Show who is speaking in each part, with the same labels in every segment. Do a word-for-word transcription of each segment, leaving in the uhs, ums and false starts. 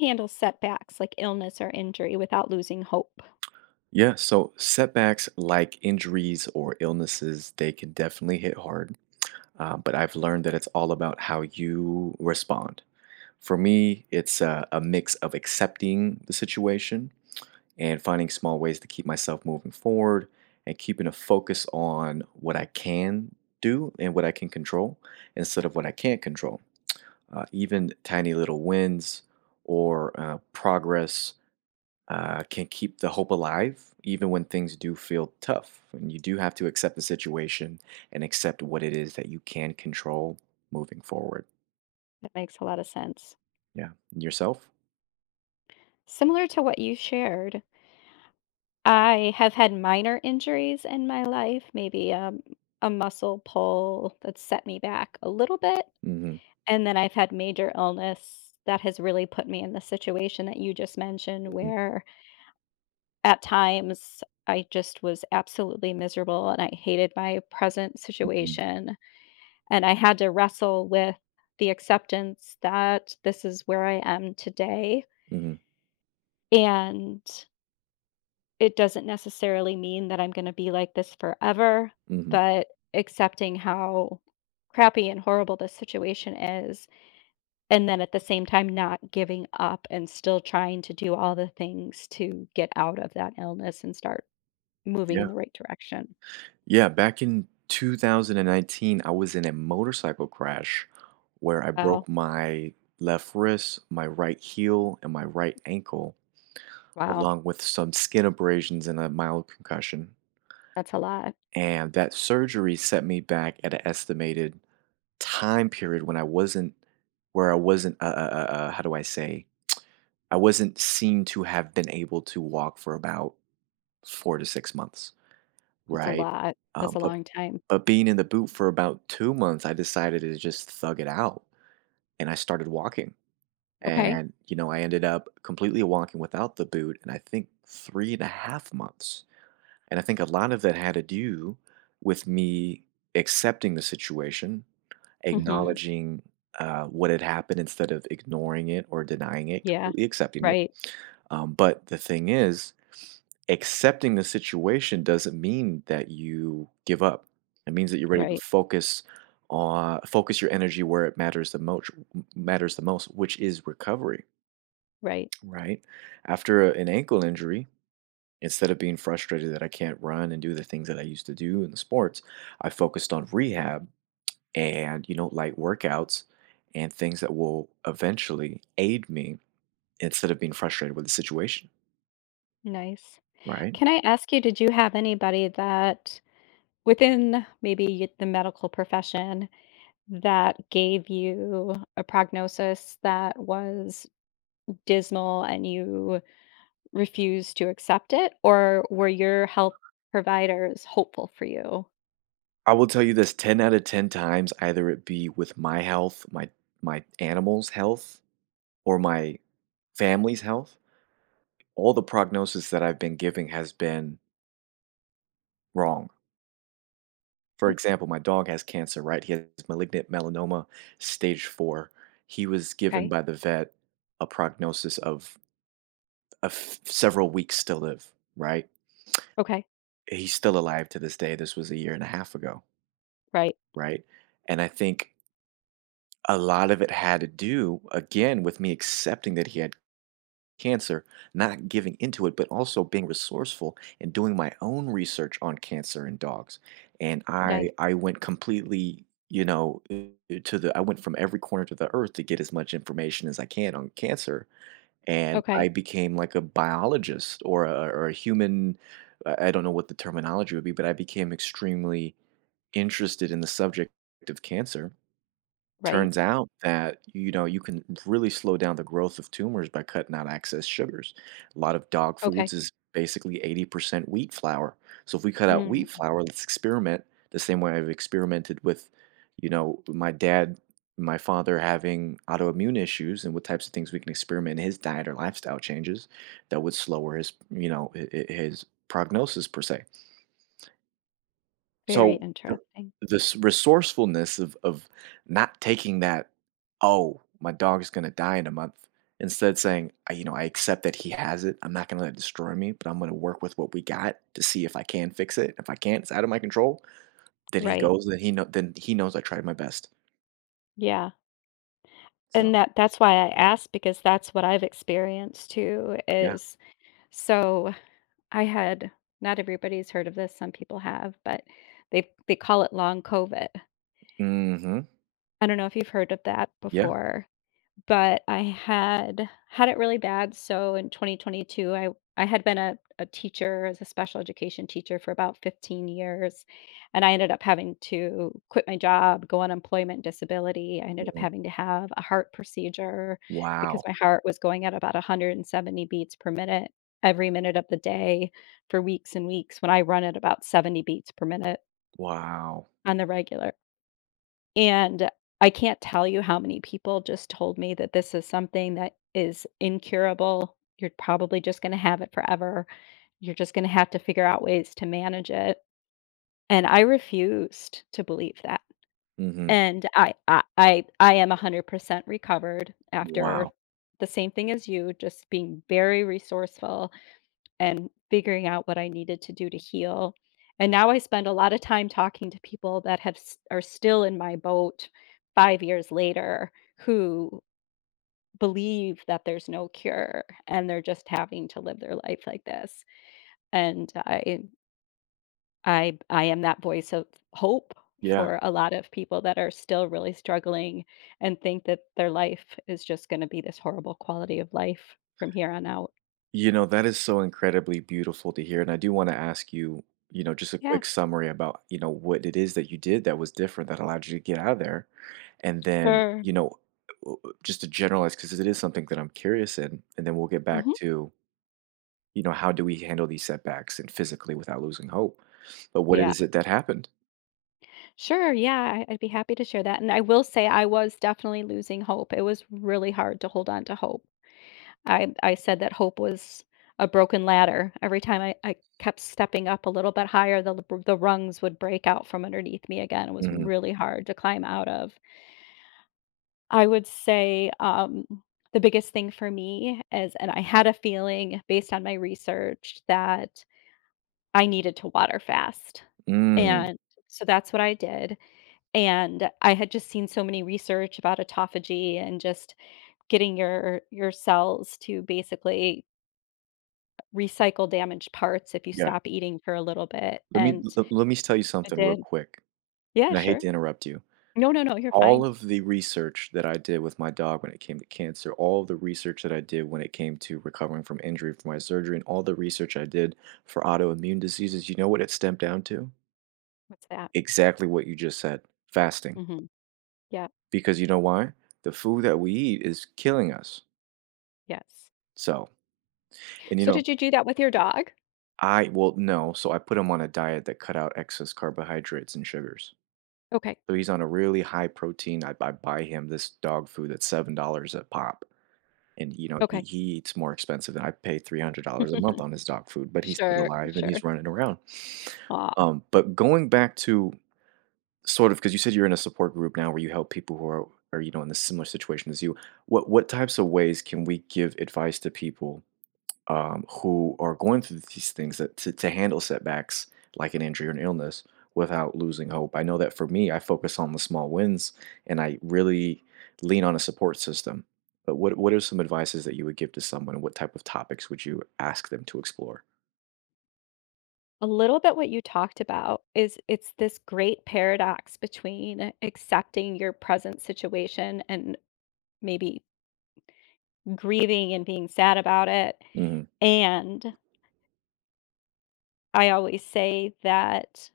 Speaker 1: Handle setbacks like illness or injury without losing hope?
Speaker 2: Yeah, so setbacks like injuries or illnesses, they can definitely hit hard, uh, but I've learned that it's all about how you respond. For me, it's, uh, a mix of accepting the situation, and finding small ways to keep myself moving forward, and keeping a focus on what I can do and what I can control instead of what I can't control. Uh, even tiny little wins or, uh, progress, uh, can keep the hope alive even when things do feel tough, and you do have to accept the situation and accept what it is that you can control moving forward.
Speaker 1: That makes a lotta sense.
Speaker 2: Yeah, and yourself?
Speaker 1: Similar to what you shared I have had minor injuries in my life, maybe a m a muscle pull that set me back a little bit,
Speaker 2: Mhm.
Speaker 1: and then I've had major illness that has really put me in the situation that you just mentioned,
Speaker 2: Mhm.
Speaker 1: where at times, I just was absolutely miserable, and I hated my present
Speaker 2: Mhm.
Speaker 1: situation, and I had to wrestle with the acceptance that this is where I am today.
Speaker 2: Mhm.
Speaker 1: And it doesn't necessarily mean that I'm gonna be like this forever,
Speaker 2: Mhm.
Speaker 1: but accepting how crappy and horrible this situation is, and then at the same time, not giving up, and still trying to do all the things to get out of that illness and start moving
Speaker 2: Yeah.
Speaker 1: in the right direction.
Speaker 2: Yeah, back in two thousand and nineteen, I was in a motorcycle crash where I
Speaker 1: Ow.
Speaker 2: broke my left wrist, my right heel, and my right ankle,
Speaker 1: Wow.
Speaker 2: along with some skin abrasions and a mild concussion.
Speaker 1: That's a lot.
Speaker 2: And that surgery set me back at a estimated time period when I wasn't where I wasn't uh uh uh, how do I say? I wasn't seem to have been able to walk for about, four to six months,
Speaker 1: That's a
Speaker 2: right?
Speaker 1: lot.
Speaker 2: Uh,
Speaker 1: That's a
Speaker 2: but
Speaker 1: long time.
Speaker 2: but being in the boot for about two months, I decided to just thug it out, and I started walking.
Speaker 1: Okay.
Speaker 2: And, you know, I ended up completely walking without the boot in, I think, three and a half months. And I think a lot of that had to do, with me accepting the situation,
Speaker 1: Mhm.
Speaker 2: acknowledging, uh, what had happened instead of ignoring it or denying it,
Speaker 1: Yeah.
Speaker 2: completely accepting it.
Speaker 1: Right.
Speaker 2: Um, but the thing is, accepting the situation doesn't mean that you give up. It means that you're ready to
Speaker 1: Right.
Speaker 2: focus on focus your energy where it matters the moch matters the most, which is recovery.
Speaker 1: Right.
Speaker 2: Right? After, uh, an ankle injury, instead of being frustrated that I can't run and do the things that I used to do in the sports, I focused on rehab and, you know, light workouts and things that will eventually aid me, instead of being frustrated with the situation.
Speaker 1: Nice.
Speaker 2: Right.
Speaker 1: Can I ask you, did you have anybody that within maybe the medical profession that gave you a prognosis that was dismal and you refused to accept it, or were your health providers hopeful for you?
Speaker 2: I will tell you this ten outta ten times, either it be with my health, my my animals' health, or my family's health, all the prognosis that I've been giving has been wrong. For example, my dog has cancer, right, he has malignant melanoma stage four. He was given
Speaker 1: 'Kay.
Speaker 2: by the vet a prognosis of a th several weeks still live, right?
Speaker 1: Okay.
Speaker 2: He's still alive to this day, this was a year and a half ago.
Speaker 1: Right.
Speaker 2: Right, and I think a lot of it had to do again with me accepting that he had cancer, not giving into it, but also being resourceful and doing my own research on cancer in dogs, and I
Speaker 1: Diet.
Speaker 2: I went completely, you know, to the I went from every corner to the earth to get as much information as I can on cancer, and I
Speaker 1: Okay.
Speaker 2: became like a biologist or a or a human, uh, I don't know what the terminology would be, but I became extremely interested in the subject of cancer.
Speaker 1: Right.
Speaker 2: Turns out that, you know, you can really slow down the growth of tumors by cutting out excess sugars. a lot of dog foods
Speaker 1: Okay.
Speaker 2: is basically eighty percent wheat flour- so if we cut out
Speaker 1: Mm.
Speaker 2: wheat flour, let's experiment the same way I've experimented with, you know, my dad, my father, having autoimmune issues and what types of things we experiment in his diet or lifestyle changes that would slower his, you know, h h his prognosis per se.
Speaker 1: Very
Speaker 2: So the
Speaker 1: interrupting.
Speaker 2: the s resourcefulness of of not taking that, "Oh, my dog is gonna die in a month." Instead saying, "Uh, you know, I accept that he has it. I'm not gonna let it destroy me, but I'm gonna work with what we got to see if I can fix it. If I can't it's out of my control, then he
Speaker 1: Right.
Speaker 2: goes, and he know then he knows I tried my best."
Speaker 1: Yeah. And
Speaker 2: So.
Speaker 1: that that's why I asked because that's what I've experienced too,
Speaker 2: Yeah.
Speaker 1: is so I had, not everybody's heard of this, some people have, but they they call it Long Covid.
Speaker 2: Mhm.
Speaker 1: I dunno if you've heard of that
Speaker 2: Yeah.
Speaker 1: before but I had had it really bad. So, in twenty twenty two, I w I had been a a teacher, as a special education teacher, for about fifteen years and I ended up having to quit my job, go on employment disability, ended up
Speaker 2: Mm-mm.
Speaker 1: having to have a heart procedure because
Speaker 2: Wow.
Speaker 1: my heart was going at about one hundred seventy beats per minute, every minute of the day, for weeks and weeks, when I run at about seventy beats per minute
Speaker 2: Wow.
Speaker 1: on the regular. And I can't tell you how many people just told me that this is something that is incurable. "You're probably just gonna have it forever. You're just gonna have to figure out ways to manage it," and I refused to believe that.
Speaker 2: Mhm.
Speaker 1: And I I I I am a hundred percent recovered after
Speaker 2: Wow.
Speaker 1: the same thing as you, just being very resourceful, and figuring out what I needed to do to heal. And now I spend a lotta time talking to people that have s are still in my boat five years later, who believe that there's no cure and they're just having to live their life like this. And I i I I am that voice of hope
Speaker 2: Yeah.
Speaker 1: for a lot of people that are still really struggling, and think that their life is just gonna be this horrible quality of life from here on out.
Speaker 2: You know, that is so incredibly beautiful to hear and I do wanna ask you, you know, just a
Speaker 1: Yeah.
Speaker 2: quick summary about, you know, what it is that you did that was different that allowed you to get outta there. And then,
Speaker 1: Sure.
Speaker 2: you know, uh uh uh, just to generalize 'cause it is something that I'm curious in, and then we'll get back
Speaker 1: Mhm.
Speaker 2: to you know, how do we handle these setbacks and physically without losing hope. But what it
Speaker 1: Yeah.
Speaker 2: is that happened?
Speaker 1: Sure, yeah. I I'd be happy to share that. And I will say I was definitely losing hope; it was really hard to hold on to hope. I I said that hope was a broken ladder; every time I I kept stepping up a little bit higher, the l b the rungs would break out from underneath me again; it was
Speaker 2: Mhm.
Speaker 1: really hard to climb out of. I would say, um, the biggest thing for me is, and I had a feeling, based on my research, that I needed to water fast,
Speaker 2: Mm.
Speaker 1: and so that's what I did. And, I had just seen so many research about autophagy, and just getting your your cells to basically r recycle damaged parts if you
Speaker 2: Yeah.
Speaker 1: stop eating for a little bit
Speaker 2: Let me
Speaker 1: and
Speaker 2: le let me s tell you
Speaker 1: it
Speaker 2: something real
Speaker 1: did
Speaker 2: quick,
Speaker 1: Yeah,
Speaker 2: and I hate
Speaker 1: sure
Speaker 2: to interrupt you.
Speaker 1: No, no, no, you're
Speaker 2: All
Speaker 1: fine.
Speaker 2: of the research that I did with my dog when it came to cancer, all the research that I did when it came to recovering from injury from my surgery, and all the research I did for autoimmune diseases, you know what it stemmed down to?
Speaker 1: What's that?
Speaker 2: Exactly what you just said: fasting.
Speaker 1: Mhm. Yep.
Speaker 2: Because you know why? The food that we eat is killing us.
Speaker 1: Yes.
Speaker 2: So, and, you
Speaker 1: So,
Speaker 2: know
Speaker 1: did you do that with your dog?
Speaker 2: I well, no. So, I put him on a diet that cut out excess carbohydrates and sugars.
Speaker 1: Okay.
Speaker 2: So he's on a really high-protein I buy buy him this dog food at seven dollars a pop, and, you know, he
Speaker 1: Okay.
Speaker 2: he eats more expensive than I pay three hundred dollars a month on his dog food, but he's still
Speaker 1: Sure,
Speaker 2: alive and
Speaker 1: sure.
Speaker 2: he's running around.
Speaker 1: Aw.
Speaker 2: Um, but going back to sort of 'cause you said you're in a support group now where you help people who are are, you know, in the similar situation as you, what what types of ways can we give advice to people, um, who are going through these things that to to handle setbacks like an injury or an illness without losing hope? I know that for me, I focus on the small wins, and I really lean on a support system, but what what are some advices that you would give to someone? And what type of topics would you ask them to explore?
Speaker 1: A little bit what you talked about is it's this great paradox between accepting your present situation and maybe grieving and being sad about it,
Speaker 2: Mhm.
Speaker 1: and I always say that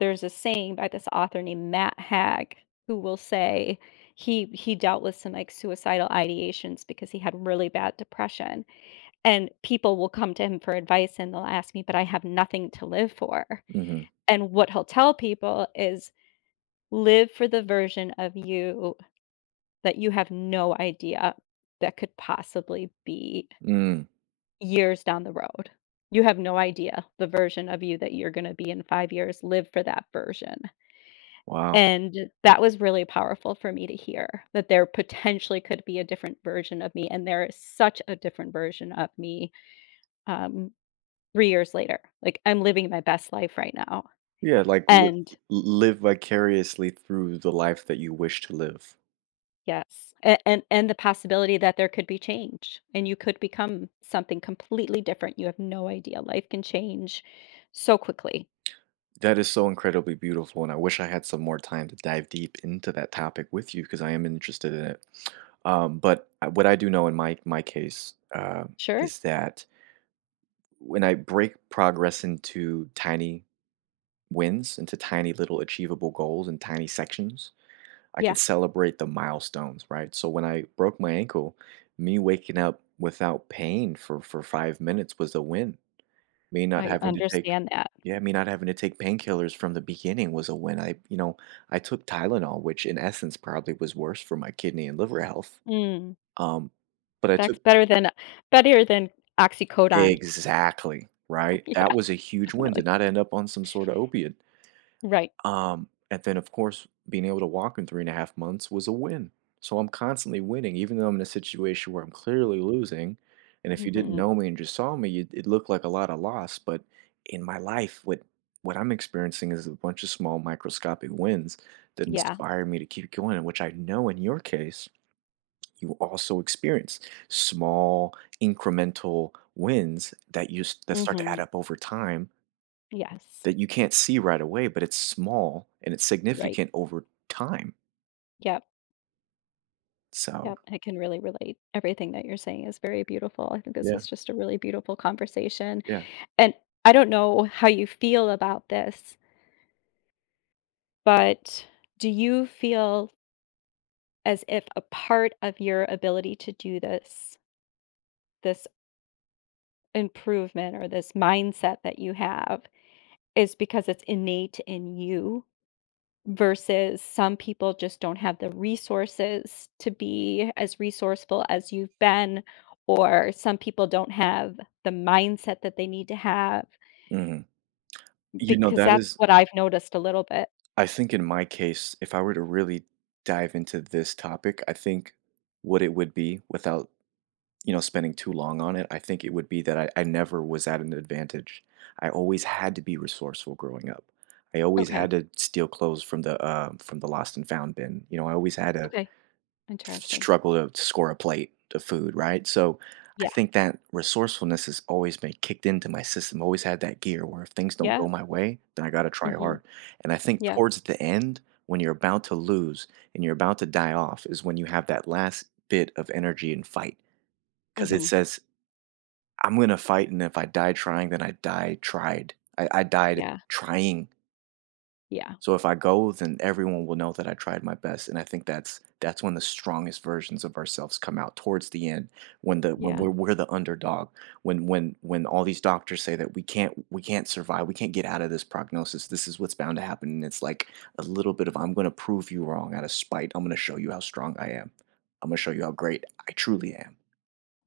Speaker 1: there's a saying by this author named Matt Haig, who will say he he dealt with some, like, suicidal ideations because he had really bad depression, and people will come to him for advice, and they'll ask me, "But I have nothing to live for,"
Speaker 2: Mhm.
Speaker 1: and what he'll tell people is, "Live for the version of you that you have no idea that could possibly be"
Speaker 2: Mm.
Speaker 1: "years down the road." You have no idea the version of you that you're gonna be in five years. Live for that version
Speaker 2: Wow.
Speaker 1: and that was really powerful for me to hear, that there potentially could be a different version of me, and there is such a different version of me, um, three years later. Like, I'm living my best life right now,
Speaker 2: Yeah, like, l l
Speaker 1: and
Speaker 2: l live vicariously through the life that you wish to live.
Speaker 1: Yes, a an and the possibility that there could be change, and you could become something completely different. You have no idea, life can change so quickly.
Speaker 2: That is so incredibly beautiful, and I wish I had some more time to dive deep into that topic with you 'cause I am interested in it. Um, but, uh what I do know in my my case, um,
Speaker 1: Sure.
Speaker 2: is that when I break progress into tiny wins, into tiny, little, achievable goals in tiny sections, I could
Speaker 1: Yeah.
Speaker 2: celebrate the milestones, right? So, when I broke my ankle, me waking up without pain for for five minutes was a win. Me not
Speaker 1: I
Speaker 2: having to take
Speaker 1: understand that.
Speaker 2: yeah, me not having to take painkillers from the beginning was a win. I, you know I took Tylenol, which in essence probably was worse for my kidney and liver health.
Speaker 1: Mm.
Speaker 2: Um, but I
Speaker 1: That's
Speaker 2: took
Speaker 1: better than better than oxycodone.
Speaker 2: Exactly, right? That
Speaker 1: Yeah.
Speaker 2: was a huge win, did
Speaker 1: Definitely.
Speaker 2: not end up on some sorta opiate.
Speaker 1: Right.
Speaker 2: Um, and then, of course, being able to in walk in three and a half months was a win, so I'm constantly winning, even though I'm in a situation where I'm clearly losing, and if you didn't
Speaker 1: Mhm.
Speaker 2: know me and just saw me, it it looked like a lotta loss, but in my life, what what I'm experiencing is a bunch of small, microscopic wins that
Speaker 1: Yeah.
Speaker 2: inspire me to keep going, which I know in your case, you also experienced small, incremental wins that use that start to add
Speaker 1: Mhm.
Speaker 2: up over time
Speaker 1: Yes.
Speaker 2: that you can't see right away, but it's small and it's
Speaker 1: Right.
Speaker 2: significant over time.
Speaker 1: Yep.
Speaker 2: So
Speaker 1: Yep, I can really relate; everything that you're saying is very beautiful. I think this
Speaker 2: Yeah.
Speaker 1: is just a really beautiful conversation,
Speaker 2: Yeah.
Speaker 1: and, I don't know how you feel about this but do you feel as if a part of your ability to do this this improvement, or this mindset that you have, is because it's innate in you, versus some people just don't have the resources to be as resourceful as you've been, or some people don't have the mindset that they need to have?
Speaker 2: Mhm, you know,
Speaker 1: Because
Speaker 2: that
Speaker 1: that's
Speaker 2: is
Speaker 1: what I've noticed a little bit.
Speaker 2: I think in my case, if I were to really dive into this topic, I think, what it would be, without, you know, spending too long on it, I think it would be that I I never was at an advantage, I always had to be resourceful growing up. I always
Speaker 1: Okay.
Speaker 2: had to steal clothes from the, uh from the lost and found bin, you know, I always had a
Speaker 1: Okay.
Speaker 2: s
Speaker 1: Interesting.
Speaker 2: struggle to score a plate of food, right, so, I
Speaker 1: Yeah.
Speaker 2: think that resourcefulness has always been kicked into my system, always had that gear where if things don't go
Speaker 1: Yep.
Speaker 2: my way, then I gotta try
Speaker 1: Mhm.
Speaker 2: hard, and I think
Speaker 1: Yep.
Speaker 2: towards the end, when you're about to lose, and you're about to die off is when you have that last bit of energy and fight, 'cause it
Speaker 1: Mhm.
Speaker 2: says, "I'm gonna fight, and if I die trying, then I die tried I I died
Speaker 1: Yeah.
Speaker 2: trying."
Speaker 1: Yeah.
Speaker 2: So, if I go, then everyone will know that I tried my best, and I think that's that's when the strongest versions of ourselves come out towards the end when the when
Speaker 1: Yeah.
Speaker 2: we're we're the underdog. When when when all these doctors say that we can't we can't survive, we can't get out of this prognosis. This is what's bound to happen, and it's like a little bit of "I'm gonna prove you wrong out of spite. I'm gonna show you how strong I am. Imma show you how great I truly am."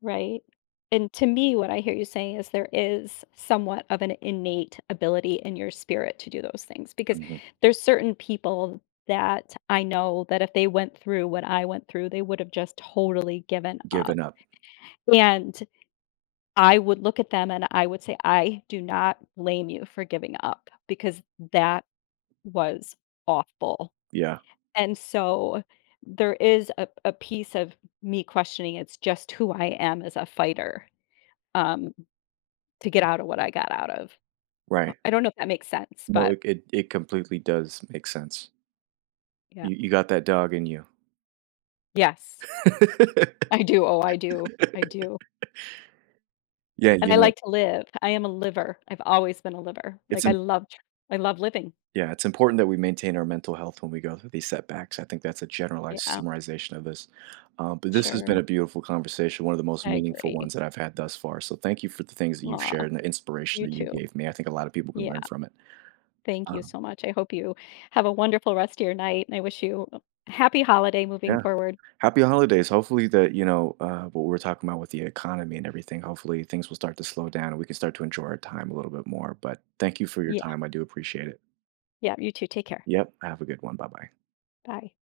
Speaker 1: Right, and to me, what I hear you saying is, there is somewhat of an innate ability in your spirit to do those things, because,
Speaker 2: Mhm.
Speaker 1: there's certain people that I know that if they went through what I went through, they would've just totally given up,
Speaker 2: Giving up.
Speaker 1: and, I would look at them and I would say, "I do not blame you for giving up, because that was awful,"
Speaker 2: Yeah.
Speaker 1: and so, there is a a piece of me questioning it's just who I am as a fighter, um, to get outta what I got out of, uh,
Speaker 2: Right.
Speaker 1: I don't know if that makes sense,
Speaker 2: No,
Speaker 1: but
Speaker 2: it it it completely does make sense.
Speaker 1: Yep.
Speaker 2: You you got that dog in you.
Speaker 1: Yes. I do. Oh, I do, I do.
Speaker 2: Yeah,
Speaker 1: And
Speaker 2: you
Speaker 1: I
Speaker 2: know
Speaker 1: like to live. I am a liver, I've always been a liver.
Speaker 2: It's
Speaker 1: Like, I
Speaker 2: im
Speaker 1: loved I love living.
Speaker 2: Yeah, it's important that we maintain our mental health when we go through these setbacks, I think that's a generalized
Speaker 1: Yeah.
Speaker 2: summarization of this, um, but this has been
Speaker 1: Sure.
Speaker 2: a beautiful conversation, one of the most
Speaker 1: I
Speaker 2: meaningful
Speaker 1: agree.
Speaker 2: ones that I've had thus far, so, thank you for the things that you've
Speaker 1: Aw,
Speaker 2: shared and the inspiration
Speaker 1: you
Speaker 2: that you
Speaker 1: too,
Speaker 2: gave me, I think a lotta people can
Speaker 1: yeah,
Speaker 2: learn from it.
Speaker 1: thank you
Speaker 2: Um
Speaker 1: so much, I hope you have a wonderful rest of your night, and I wish you, o happy holiday moving
Speaker 2: Yeah.
Speaker 1: forward.
Speaker 2: Happy holidays. Hopefully that, you know, uh, what we're talking about with the economy and everything, hopefully, things will start to slow down and we can start to enjoy our time a little bit more, but, thank you for your
Speaker 1: Yeah.
Speaker 2: time, I do appreciate it.
Speaker 1: Yeah, you too. Take care.
Speaker 2: Yep. Have a good one. Bye-bye.
Speaker 1: Bye.